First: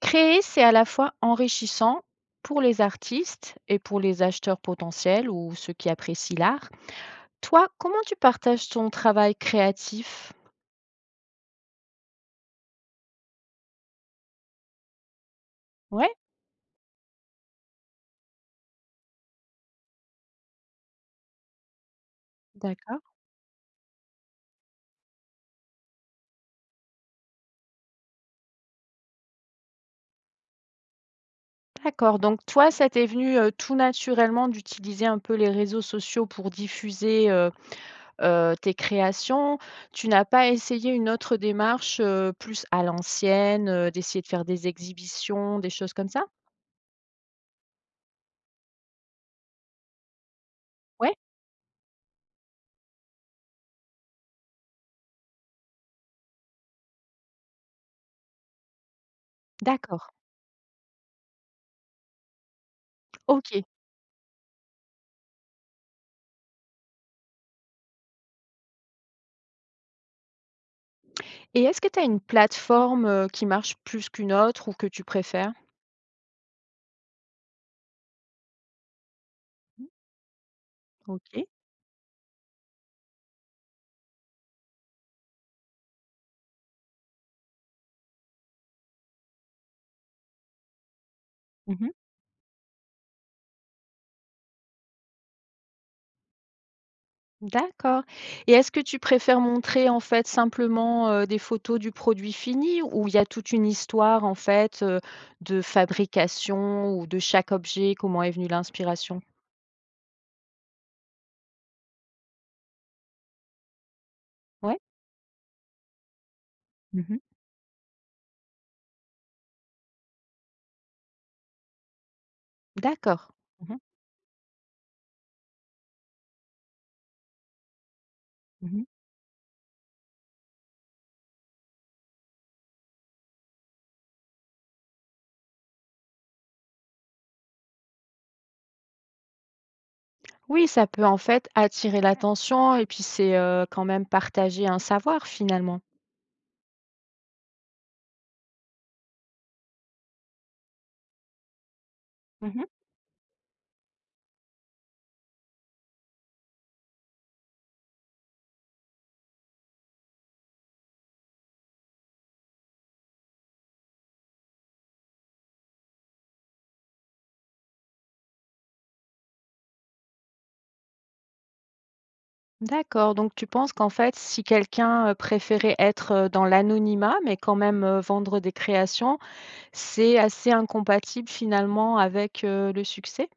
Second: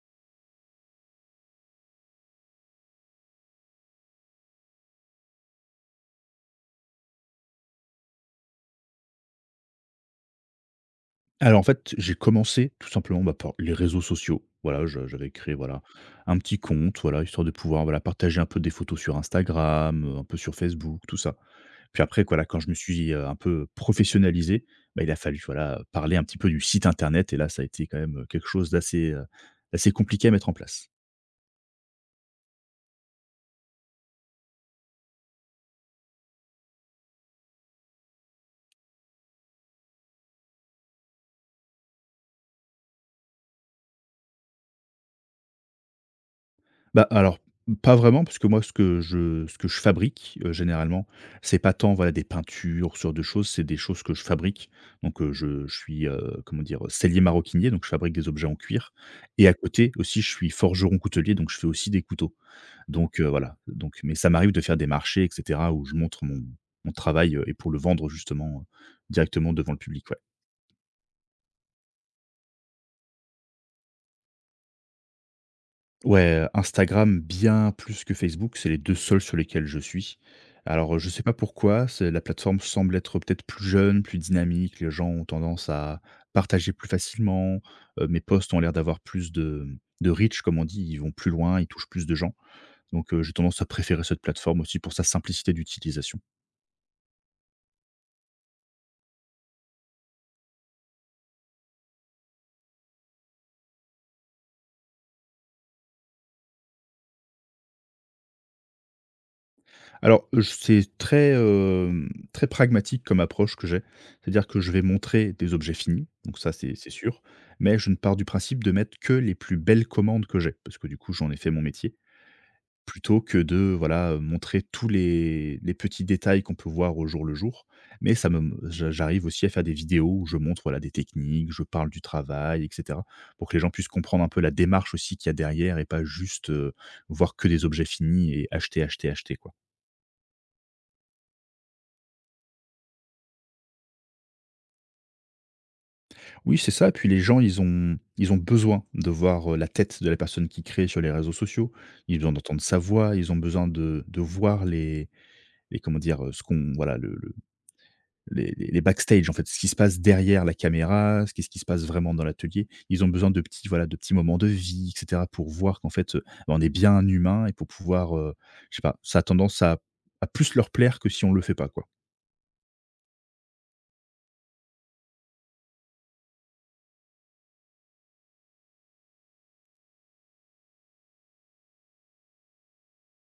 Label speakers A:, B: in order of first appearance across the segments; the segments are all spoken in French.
A: Créer, c'est à la fois enrichissant pour les artistes et pour les acheteurs potentiels ou ceux qui apprécient l'art. Toi, comment tu partages ton travail créatif?
B: Alors en fait, j'ai commencé tout simplement, par les réseaux sociaux. Voilà, je j'avais créé, voilà,
A: Ouais,
B: un petit compte, voilà, histoire de pouvoir, voilà, partager un peu des photos sur Instagram, un peu sur Facebook, tout ça. Puis après, voilà, quand je me suis,
A: d'accord.
B: un peu professionnalisé, bah, il a fallu, voilà, parler un petit peu du site internet et là, ça a été quand même, quelque chose d'assez, d'assez compliqué à mettre en place.
A: D'accord, donc toi, ça t'est venu, tout naturellement d'utiliser un peu les réseaux sociaux pour diffuser, tes créations. Tu n'as pas essayé une autre démarche, plus à l'ancienne, d'essayer de faire des exhibitions, des choses comme ça?
B: Bah, alors, pas vraiment, parce que moi, ce que je fabrique, généralement,
A: Ouais?
B: c'est pas tant, voilà, des peintures, ce genre de choses, c'est des choses que je fabrique. Donc, je suis, comment dire? Sellier maroquinier, donc je fabrique des objets en cuir et à côté
A: D'accord.
B: aussi, je suis forgeron coutelier, donc je fais aussi des couteaux. Donc, voilà,
A: OK.
B: donc mais ça m'arrive de faire des marchés et cetera où je montre mon travail, et pour le vendre justement, directement devant le public, ouais.
A: Et est-ce que tu as une plateforme, qui marche plus qu'une autre ou que tu préfères?
B: Ouais, Instagram bien plus que Facebook, c'est les 2 seuls sur lesquels je
A: Mmh.
B: suis. Alors, je sais pas
A: OK.
B: pourquoi, c'est la plateforme semble être peut-être plus jeune, plus dynamique, les gens ont tendance à partager plus facilement, mes posts ont l'air d'avoir plus de, de reach comme on dit, ils vont plus loin, ils touchent
A: Mmh.
B: plus de gens. Donc, j'ai tendance à préférer cette plateforme aussi pour sa simplicité d'utilisation.
A: D'accord, et est-ce que tu préfères montrer, en fait, simplement, des photos du produit fini ou il y a toute une histoire, en fait, de fabrication ou de chaque objet? Comment est venue l'inspiration?
B: Alors, je c'est très, très pragmatique comme approche que j'ai. C'est-à-dire que je
A: Ouais?
B: vais montrer des objets finis, donc ça, c'est
A: Mmh.
B: sûr, mais je ne pars du principe de mettre que les plus belles commandes que j'ai, parce que du coup, j'en ai fait mon métier, plutôt
A: D'accord.
B: que de,
A: Mmh mh.
B: voilà, montrer tous les petits détails qu'on peut voir au jour le jour. Mais ça me
A: Mmh.
B: j'a J'arrive aussi à faire des vidéos où je montre, voilà, des techniques, je parle du travail et cetera, pour que les gens puissent comprendre un peu la démarche aussi qu'il y a derrière et pas juste, voir que des objets finis et acheter, acheter, acheter, quoi.
A: Oui, ça peut, en fait, attirer l'attention et puis c'est, quand même partager un savoir, finalement.
B: Oui, c'est ça. Puis les gens, ils ont besoin de voir, la tête de la personne qui crée sur les réseaux sociaux. Ils ont besoin d'entendre
A: Mmh.
B: sa voix, ils ont besoin de voir les comment dire? Ce qu'on voilà, le les backstage en fait, ce qui se passe derrière la caméra, ce qu'est-ce qui se passe vraiment dans l'atelier. Ils ont besoin de petits voilà, de petits moments de vie et cetera pour voir qu'en fait, bah, on est bien un humain et pour pouvoir, je sais pas, ça a tendance à plus leur plaire que si on le fait pas, quoi.
A: D'accord, donc tu penses qu'en fait, si quelqu'un, préférait être, dans l'anonymat, mais quand même, vendre des créations, c'est assez incompatible finalement avec, le succès?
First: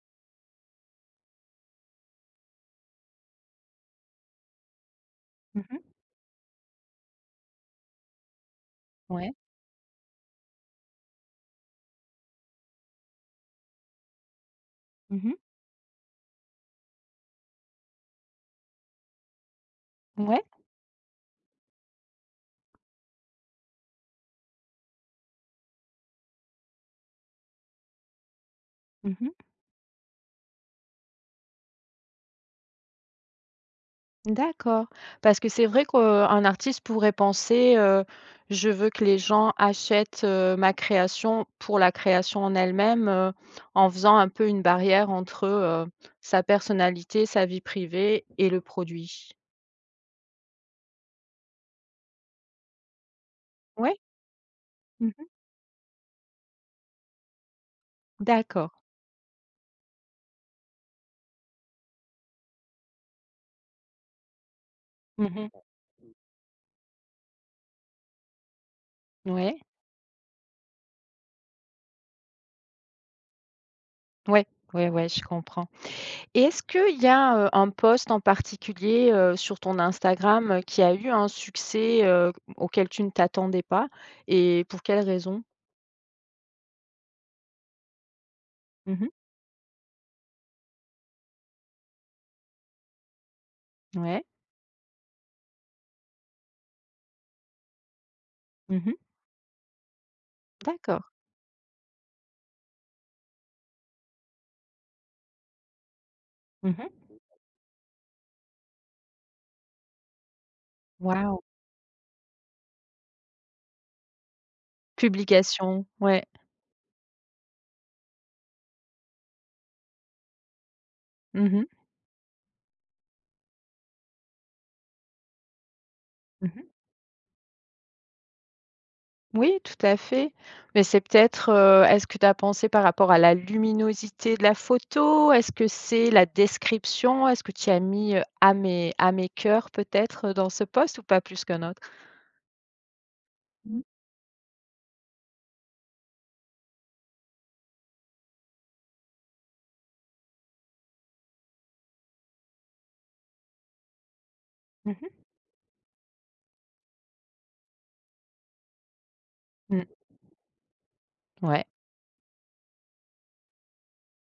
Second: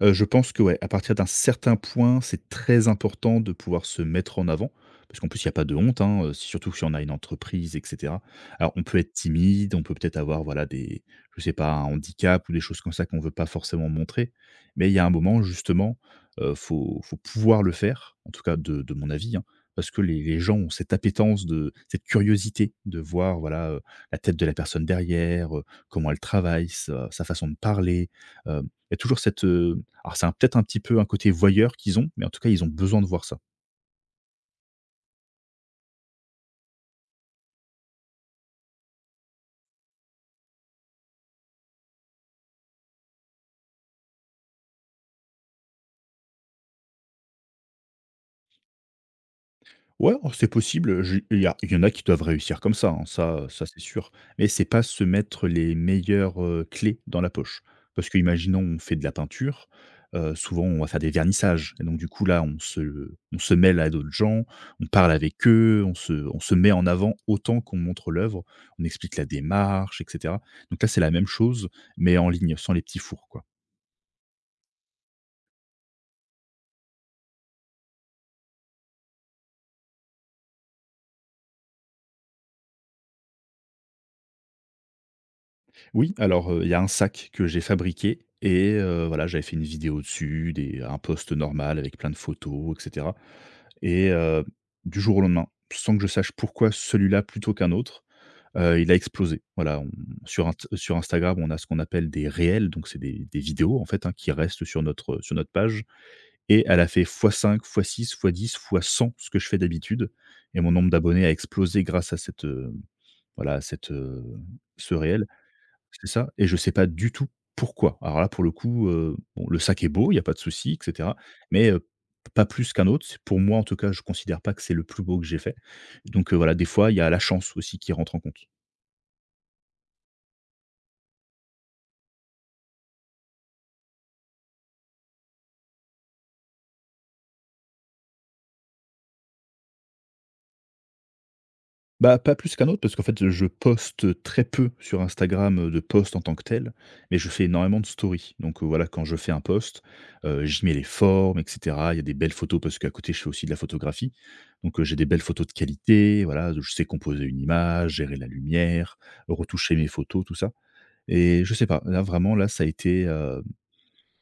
B: Je pense que ouais, à partir d'un certain point, c'est très important de pouvoir se mettre en avant. Parce qu'en plus, il y a pas de
A: Mmh.
B: honte, hein, surtout si on a une entreprise et cetera. Alors on peut être
A: Ouais.
B: timide, on peut peut-être avoir voilà des je sais pas, un handicap ou des choses comme ça qu'on ne veut pas forcément montrer. Mais il y a un
A: Mmh.
B: moment justement, faut pouvoir le faire, en tout cas de mon avis, hein. Parce que les
A: Ouais?
B: gens ont cette appétence de cette curiosité de voir voilà, la tête de la personne derrière, comment elle travaille, sa façon de parler, il y a toujours
A: Mmh.
B: cette, euh, alors c'est un peut-être un petit peu un côté voyeur qu'ils ont, mais en tout cas ils ont besoin de voir ça.
A: D'accord. Parce que c'est vrai qu'un artiste pourrait penser: «Je veux que les gens achètent, ma création pour la création en elle-même», en faisant un peu une barrière entre, sa personnalité, sa vie privée et le produit.
B: Ouais, oh, c'est possible, je il y en a qui doivent réussir comme ça, hein, ça, ça c'est
A: Ouais?
B: sûr, mais c'est pas se
A: Mmh.
B: mettre les meilleures, clés dans la poche. Parce qu'imaginons
A: D'accord.
B: on fait de la peinture, souvent on va faire des vernissages et donc du coup là on se mêle à d'autres gens, on parle
A: Mmh
B: avec
A: mh.
B: eux, on se met en avant autant qu'on montre l'œuvre, on explique la
A: Ouais.
B: démarche et cetera. Donc là c'est la même chose, mais en ligne, sans les petits fours quoi.
A: Ouais, ouais, ouais, je comprends et est-ce qu'il y a, un post en particulier, sur ton Instagram, qui a eu un succès, auquel tu ne t'attendais pas et pour quelle raison?
B: Oui, alors, il y a un sac que j'ai fabriqué et
A: Mmh mh.
B: voilà, j'avais fait une vidéo dessus, des un post normal avec plein de photos et cetera et
A: Ouais.
B: du jour au lendemain, sans que je sache pourquoi celui-là plutôt qu'un autre,
A: Mmh
B: il
A: mh.
B: a explosé. Voilà, on sur Inst sur
A: D'accord.
B: Instagram, on a ce qu'on appelle des réels, donc c'est des vidéos, en fait, hein, qui restent sur notre page et
A: Mmh
B: elle a
A: mh.
B: fait ×5, ×6, ×10, ×100 ce que je fais d'habitude et mon nombre d'abonnés a
A: Waouh!
B: explosé grâce à cette, voilà, à cette, ce réel.
A: Publication.
B: C'est
A: Ouais.
B: ça et je sais pas du tout pourquoi. Alors là, pour le coup, bon, le sac est beau, il y a pas de souci et cetera,
A: Mmh mh.
B: mais pas plus qu'un autre. Pour moi, en tout cas, je considère pas que c'est le plus beau que j'ai fait. Donc
A: Mmh
B: voilà,
A: mh.
B: des fois, il y a la chance aussi qui rentre en compte.
A: Oui, tout à fait. Mais c'est peut-être, est-ce que tu as pensé par rapport à la luminosité de la photo? Est-ce que c'est la description? Est-ce que tu as mis, âme et âme et cœur peut-être, dans ce post ou pas plus qu'un autre?
B: Bah, pas plus qu'un autre parce qu'en fait, je
A: Mmh.
B: poste très peu sur Instagram, de posts en tant que tel mais je fais énormément de stories. Donc, voilà, quand je fais un post, j'y mets les formes et cetera. Il y a des belles photos parce qu'à côté, je fais aussi de la photographie. Donc,
A: Mmh
B: j'ai des belles
A: mh.
B: photos de qualité, voilà, je sais composer une image, gérer la lumière, retoucher
A: Mmh,
B: mes photos, tout ça. Et je
A: ouais,
B: sais pas, là, vraiment, là, ça a été,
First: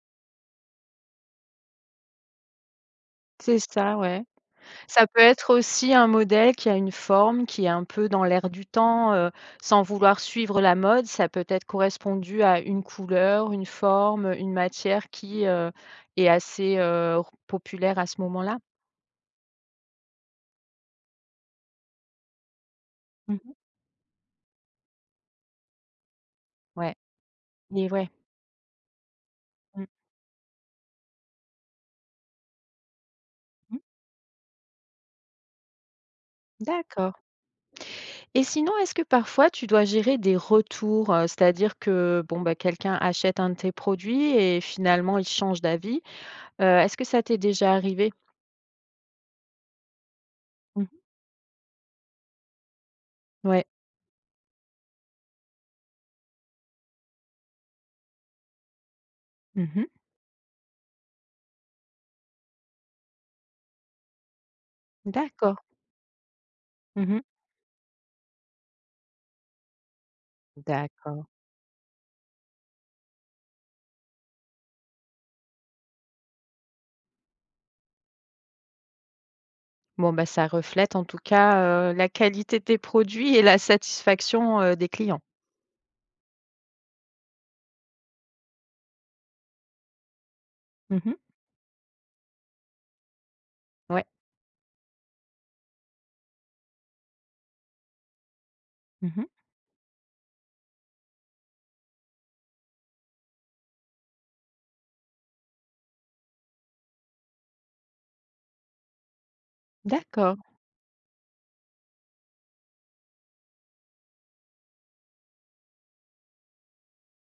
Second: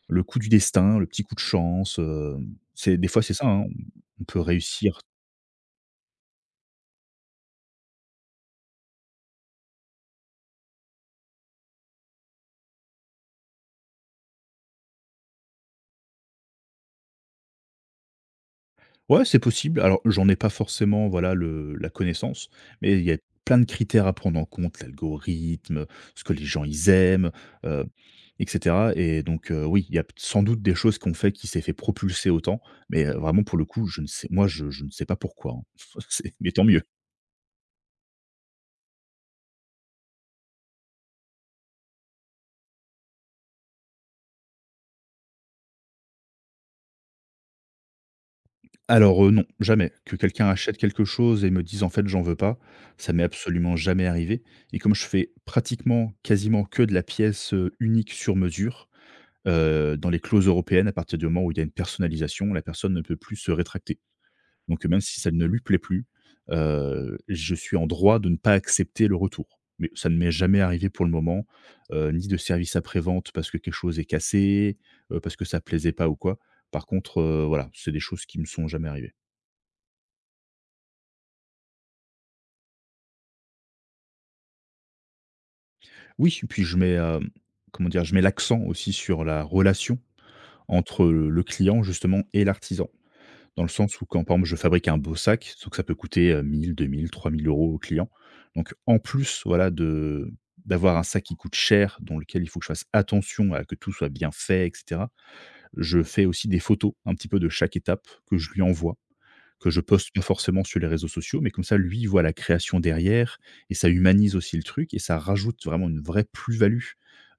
B: le coup du destin, le petit coup de chance, c'est des fois, c'est ça,
A: c'est
B: hein,
A: ça, ouais.
B: on peut réussir.
A: Ça peut être aussi un modèle qui a une forme, qui est un peu dans l'air du temps, sans vouloir suivre la mode, ça peut être correspondu à une couleur, une forme, une matière qui, est assez, populaire à ce moment-là.
B: Ouais, c'est possible. Alors, j'en ai pas forcément, voilà, le la connaissance, mais il y a
A: Mmh.
B: plein de critères à prendre en compte, l'algorithme, ce que les gens ils
A: Ouais,
B: aiment, heu,
A: et ouais.
B: et cetera, et donc, oui,
A: Mmh
B: il y a sans doute des choses qu'on fait qui s'est fait propulser autant, mais, vraiment pour le
A: mh.
B: coup, je ne sais moi, je ne sais pas pourquoi, hein. C'est mais tant mieux.
A: D'accord et sinon, est-ce que parfois tu dois gérer des retours, c'est-à-dire que, bon, bah, quelqu'un achète un de tes produits et finalement il change d'avis, est-ce que ça t'est déjà arrivé?
B: Alors, non, jamais. Que quelqu'un achète
A: Mmh mh.
B: quelque chose et me dise: «En fait, j'en veux pas», ça m'est
A: Ouais.
B: absolument jamais arrivé, et comme je fais pratiquement, quasiment que de la pièce, unique sur mesure,
A: Mmh mh.
B: dans les clauses européennes, à partir du moment où il y a une personnalisation, la personne ne peut plus se rétracter. Donc même si ça ne
A: D'accord.
B: lui plaît plus,
A: Mmh mh.
B: je suis en droit de ne pas accepter le retour. Mais ça ne m'est jamais arrivé pour le
A: D'accord.
B: moment, ni de service après-vente parce que quelque chose est cassé, parce que ça plaisait pas ou quoi. Par contre, voilà, c'est des choses qui me sont jamais arrivées.
A: Bon, bah, ça reflète en tout cas, la qualité de tes produits et la satisfaction, des clients.
B: Oui, et puis je mets, comment dire? Je mets l'accent aussi sur la relation
A: Mmh
B: entre
A: mh.
B: le client justement et l'artisan. Dans le sens
A: Ouais.
B: où quand, par exemple, je fabrique un beau sac, sauf que ça peut coûter, 1 000-2 000-3 000 au client. Donc en
A: Mmh mh.
B: plus, voilà, de d'avoir un sac qui coûte cher, dans lequel il faut que je fasse attention à que tout soit bien fait et cetera. Je fais aussi des photos un petit peu de chaque étape que je lui envoie que je poste pas
A: D'accord.
B: forcément sur les réseaux sociaux, mais comme ça, lui, il voit la création derrière et ça humanise aussi le truc et ça rajoute vraiment une vraie plus-value,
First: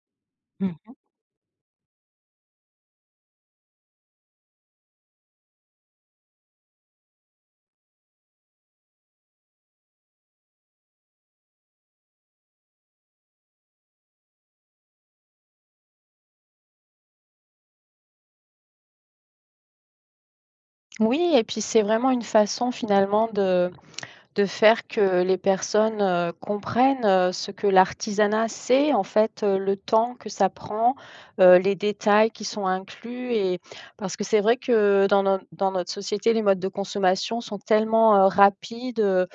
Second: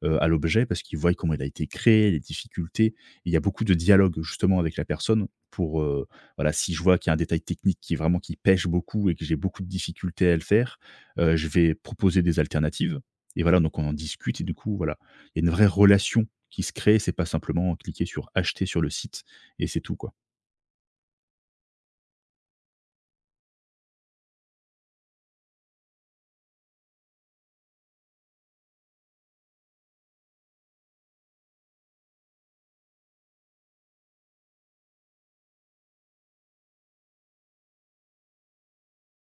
B: à l'objet parce
A: Mmh.
B: qu'il voit comment il a été créé, les difficultés. Et il y a beaucoup de dialogue justement avec la personne pour, voilà, si je vois qu'il y a un détail technique qui vraiment qui pèche beaucoup et que j'ai beaucoup de difficultés à le faire, je vais proposer des alternatives et voilà, donc on en discute et du coup, voilà, il y a une vraie relation qui se crée, c'est pas simplement cliquer sur acheter sur le site et c'est tout, quoi.
A: Oui et puis c'est vraiment une façon finalement de faire que les personnes, comprennent, ce que l'artisanat, c'est en fait, le temps que ça prend, les détails qui sont inclus et parce que c'est vrai que dans notre société, les modes de consommation sont tellement, rapides,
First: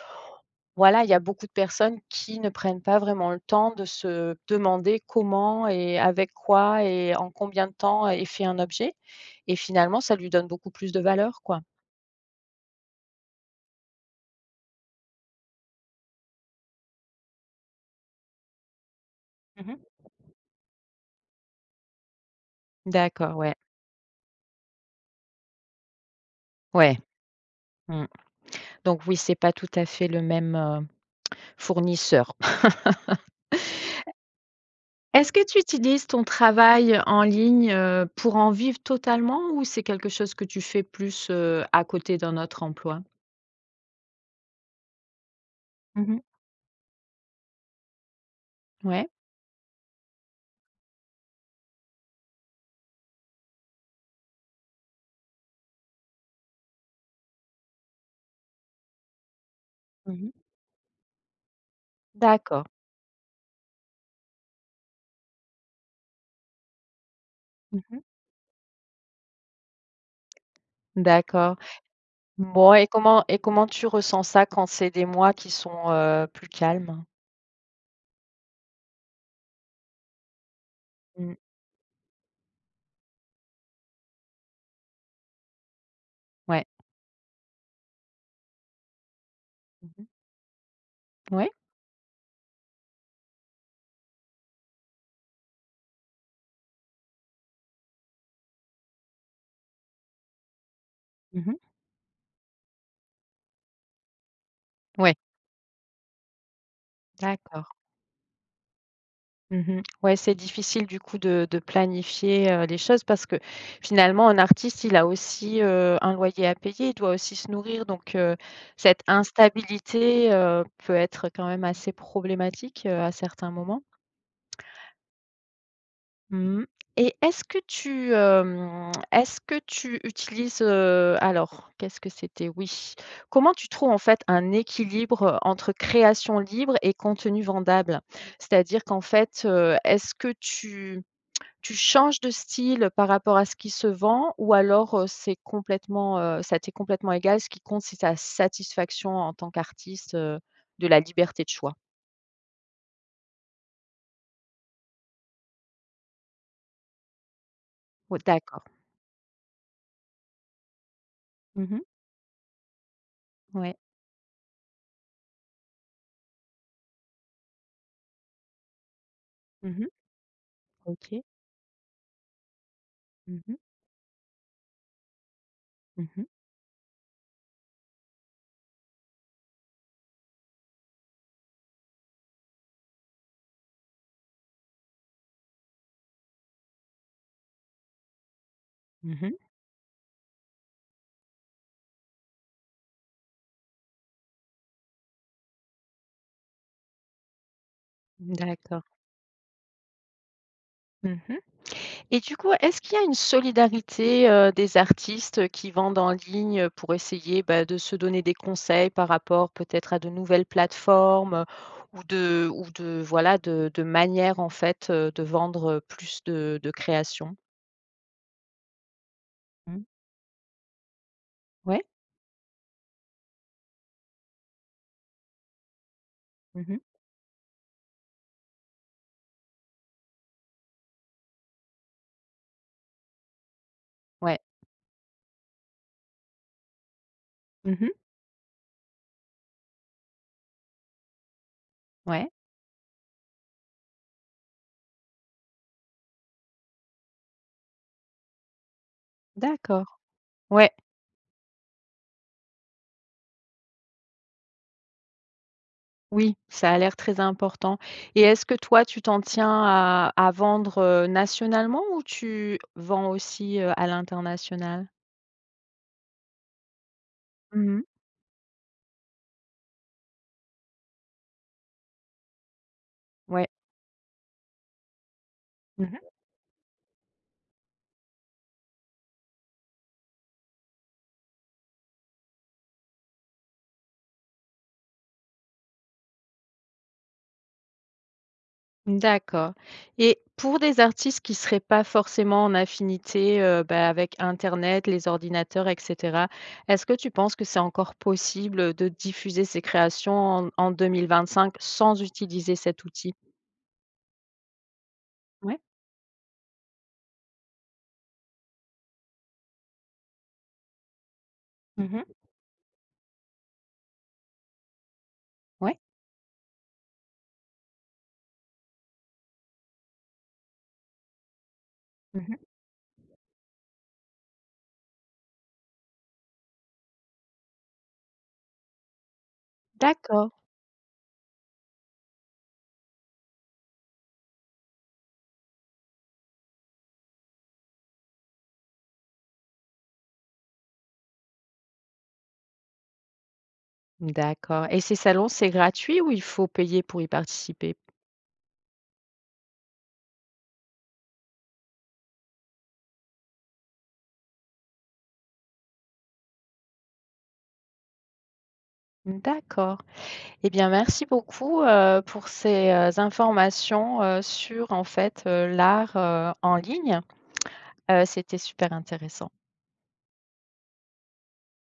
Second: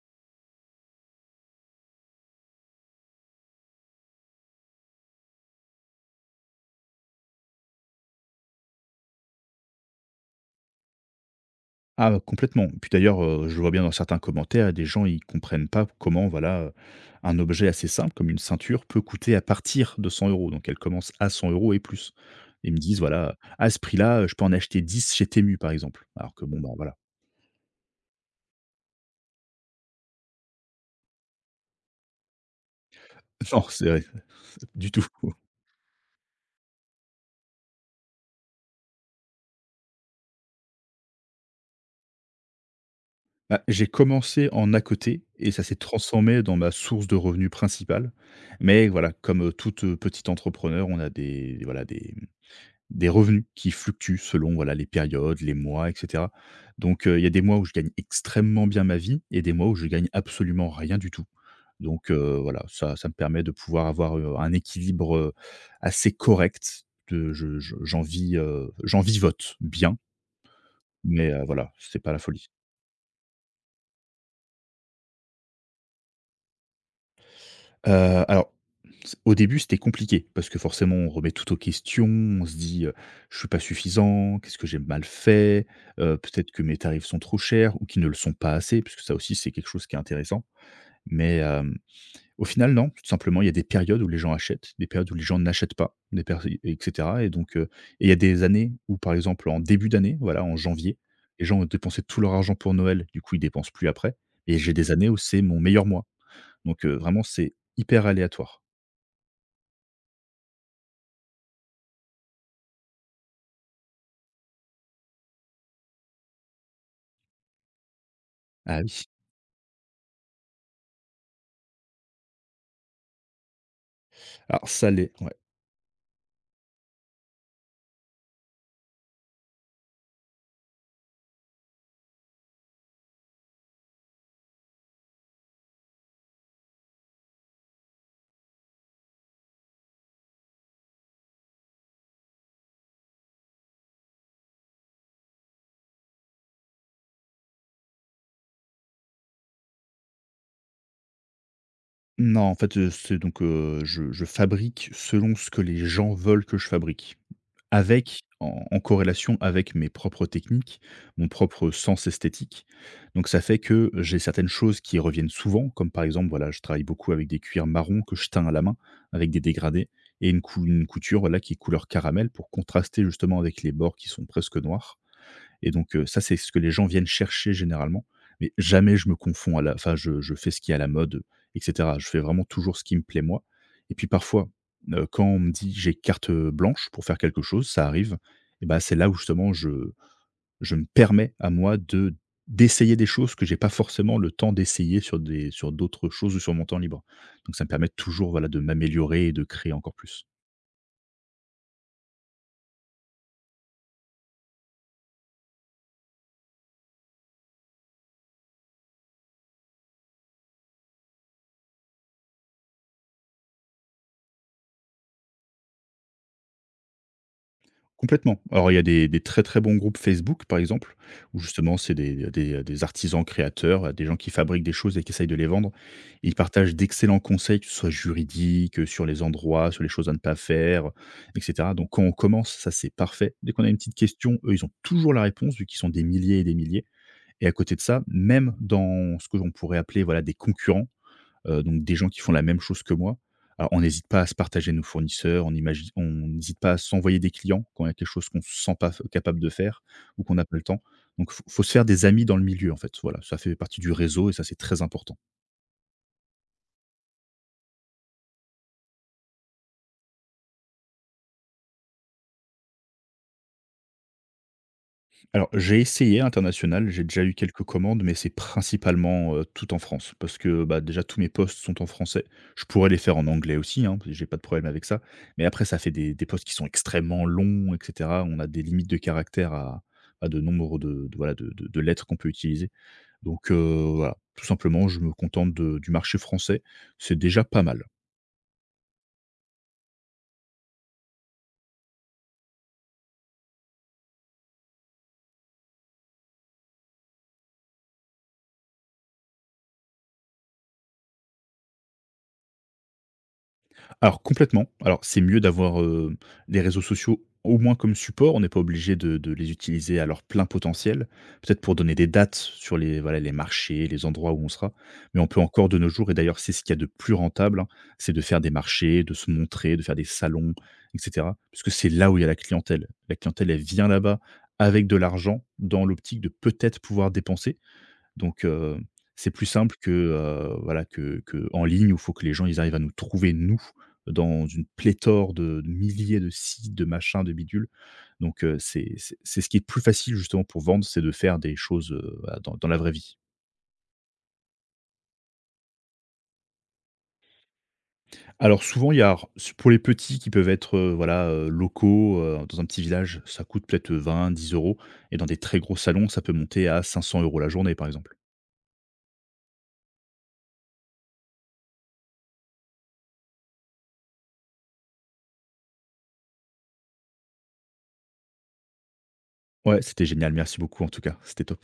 A: voilà, il y a beaucoup de personnes qui ne prennent pas vraiment le temps de se demander comment et avec quoi et en combien de temps est fait un objet et finalement ça lui donne beaucoup plus de valeur, quoi.
B: Ah, complètement. Puis d'ailleurs, je vois bien dans certains commentaires, des gens, ils comprennent pas comment, voilà, un objet assez simple comme une ceinture peut coûter à
A: Mmh.
B: partir de 100 euros. Donc elle commence à 100 euros et plus. Ils me disent, voilà:
A: D'accord, ouais,
B: «À ce prix-là, je peux en acheter 10 chez Temu», par exemple. Alors que bon, bah, voilà.
A: ouais. Mmh. Donc oui, c'est pas tout à fait le même, fournisseur.
B: Non, c'est vrai, du tout.
A: Est-ce que tu utilises ton travail en ligne, pour en vivre totalement ou c'est quelque chose que tu fais plus, à côté d'un autre emploi?
B: Bah, j'ai commencé en à côté et ça s'est
A: Mmh.
B: transformé dans ma source de revenus principale. Mais
A: Ouais?
B: voilà, comme, toute, petite entrepreneur, on a des voilà, des revenus qui fluctuent selon, voilà, les périodes, les mois, et cetera. Donc, il y a des mois où je gagne extrêmement bien ma vie et des mois où je gagne
A: Mh. Mmh.
B: absolument rien du tout. Donc, voilà,
A: D'accord.
B: ça me permet de pouvoir avoir, un équilibre, assez correct, de je
A: Mmh.
B: j'en vis, j'en vivote bien, mais,
A: D'accord.
B: voilà, c'est pas la folie.
A: Bon et comment tu ressens ça quand c'est des mois qui sont, plus calmes?
B: Alors, c au début, c'était compliqué parce que forcément, on remet
A: Mmh.
B: tout aux questions. On se dit, «Je suis pas suffisant. Qu'est-ce que j'ai mal fait? Peut-être que
A: Ouais.
B: mes tarifs sont trop chers ou qu'ils ne le sont pas assez», puisque ça aussi, c'est quelque chose qui est
A: Mmh.
B: intéressant. Mais,
A: Ouais?
B: au final, non, tout simplement, il y a des périodes où les gens achètent, des périodes où les gens n'achètent pas, des perso et cetera, et donc et il y a des années où, par exemple, en début d'année, voilà, en janvier, les
A: Mmh.
B: gens ont dépensé tout leur argent pour Noël. Du coup, ils dépensent plus après et j'ai des années
A: Ouais.
B: où c'est mon meilleur mois. Donc, vraiment, c'est
A: D'accord.
B: hyper aléatoire.
A: Mmh. Ouais, c'est difficile du coup de planifier, les choses parce que finalement un artiste, il a aussi, un loyer à payer, il doit aussi se nourrir donc
B: Ah
A: cette
B: oui.
A: instabilité, peut être quand même assez problématique, à certains moments.
B: Alors ça l'est, ouais.
A: Mmh. Et est-ce que tu, est-ce que tu utilises, alors qu'est-ce que c'était? Oui. Comment tu trouves en fait un équilibre entre création libre et contenu vendable? C'est-à-dire qu'en fait, est-ce que tu tu changes de style par rapport à ce qui se vend ou alors, c'est complètement, ça t'est complètement égal? Ce qui compte, c'est ta satisfaction en tant qu'artiste, de la liberté de choix?
B: Non, en fait, c'est donc, je fabrique selon ce que les gens veulent que je fabrique.
A: Oui,
B: Avec
A: d'accord.
B: en corrélation avec mes propres techniques, mon propre
A: Mmh.
B: sens esthétique. Donc ça fait
A: Ouais.
B: que j'ai certaines choses qui reviennent souvent, comme par exemple, voilà, je travaille beaucoup avec des cuirs marrons que je teins à la main, avec des
A: Mmh.
B: dégradés et une couture,
A: OK.
B: voilà, qui est couleur caramel pour contraster justement
A: Mmh mh.
B: avec les bords qui sont presque noirs. Et donc, ça,
A: Mmh.
B: c'est ce que les gens viennent chercher généralement, mais jamais je me confonds à la enfin, je fais ce qui est à la mode, et cetera. Je fais vraiment toujours ce qui me plaît moi et puis parfois, quand on me dit: «J'ai carte blanche pour faire quelque chose», ça arrive et ben c'est là où
A: Mmh.
B: justement je me permets à moi de d'essayer des choses que j'ai pas forcément le temps d'essayer sur des sur d'autres choses ou sur mon temps libre. Donc ça me permet toujours, voilà, de
A: D'accord.
B: m'améliorer et de créer encore plus.
A: Mmh. Et du coup, est-ce qu'il y a une solidarité, des artistes qui vendent en ligne pour essayer, bah, de se donner des conseils par rapport peut-être à de nouvelles plateformes, ou de voilà, de manières en fait, de vendre plus de créations?
B: Complètement. Alors, il y a des très, très bons
A: Mmh.
B: groupes Facebook, par exemple, où justement,
A: Ouais.
B: c'est des artisans créateurs, des gens qui fabriquent des choses et qui essayent de les vendre. Ils partagent
A: Mmh.
B: d'excellents conseils, que ce soit juridiques, sur les endroits, sur les choses à ne pas faire, et cetera. Donc quand on commence, ça, c'est parfait. Dès qu'on a une petite question,
A: Ouais.
B: eux, ils ont toujours la réponse, vu qu'ils sont des milliers. Et à côté de
A: Mmh.
B: ça, même dans ce que l'on pourrait appeler, voilà, des concurrents, donc des gens qui
A: Ouais.
B: font la même chose que moi. Alors on n'hésite pas à se partager nos fournisseurs, on n'hésite pas à s'envoyer des clients quand il y a quelque chose qu'on ne se sent pas capable de faire
A: D'accord.
B: ou qu'on n'a pas le
A: Ouais.
B: temps. Donc il faut se faire des amis dans le milieu en fait, voilà, ça fait partie du réseau et ça c'est très important.
A: Oui, ça a l'air très important. Et est-ce que toi, tu t'en tiens à vendre, nationalement ou tu vends aussi, à l'international?
B: Alors, j'ai essayé à l'international, j'ai déjà eu quelques
A: Mmh.
B: commandes, mais c'est principalement, tout en France. Parce que, bah, déjà tous mes posts sont en français. Je pourrais les faire en
A: Ouais.
B: anglais aussi, hein, parce que j'ai pas de problème avec ça. Mais après ça fait
A: Mmh.
B: des posts qui sont extrêmement longs et cetera. On a des limites de caractères à de nombre de voilà, de lettres qu'on peut utiliser. Donc, voilà, tout simplement je me contente de du marché français. C'est déjà pas mal.
A: D'accord et pour des artistes qui seraient pas forcément en affinité, bah, avec internet, les ordinateurs et cetera, est-ce que tu penses que c'est encore possible, de diffuser ses créations en 2025 sans utiliser cet outil?
B: Alors complètement. Alors c'est mieux
A: Ouais.
B: d'avoir, les réseaux sociaux au moins comme support. On n'est pas obligé de les utiliser à leur plein potentiel. Peut-être pour donner
A: Mmh.
B: des dates sur les voilà, les marchés, les endroits où on sera. Mais on peut encore de
A: Ouais.
B: nos jours et d'ailleurs c'est ce qu'il y a de plus rentable, hein, c'est de faire des marchés, de se montrer, de faire des salons et cetera. Puisque c'est là où il y a la
A: Mmh.
B: clientèle. La clientèle, elle vient là-bas avec de l'argent dans l'optique de peut-être pouvoir dépenser. Donc, c'est plus simple que,
A: D'accord,
B: voilà, que en ligne où il faut que les gens, ils arrivent à nous trouver nous, dans une pléthore de milliers de sites, de machins, de bidules. Donc, c'est ce qui est plus facile justement pour vendre, c'est de faire des choses, voilà, dans la vraie vie.
A: d'accord et ces salons, c'est gratuit ou il faut payer pour y participer?
B: Alors souvent, il y a pour les petits qui peuvent être, voilà, locaux, dans un petit village, ça coûte peut-être, vingt dix euros et dans des très gros salons, ça peut monter à 500 euros la journée, par exemple.
A: D'accord. Eh bien, merci beaucoup, pour ces, informations, sur, en fait, l'art, en ligne. C'était super intéressant.
B: Ouais, c'était génial, merci beaucoup en tout cas, c'était top.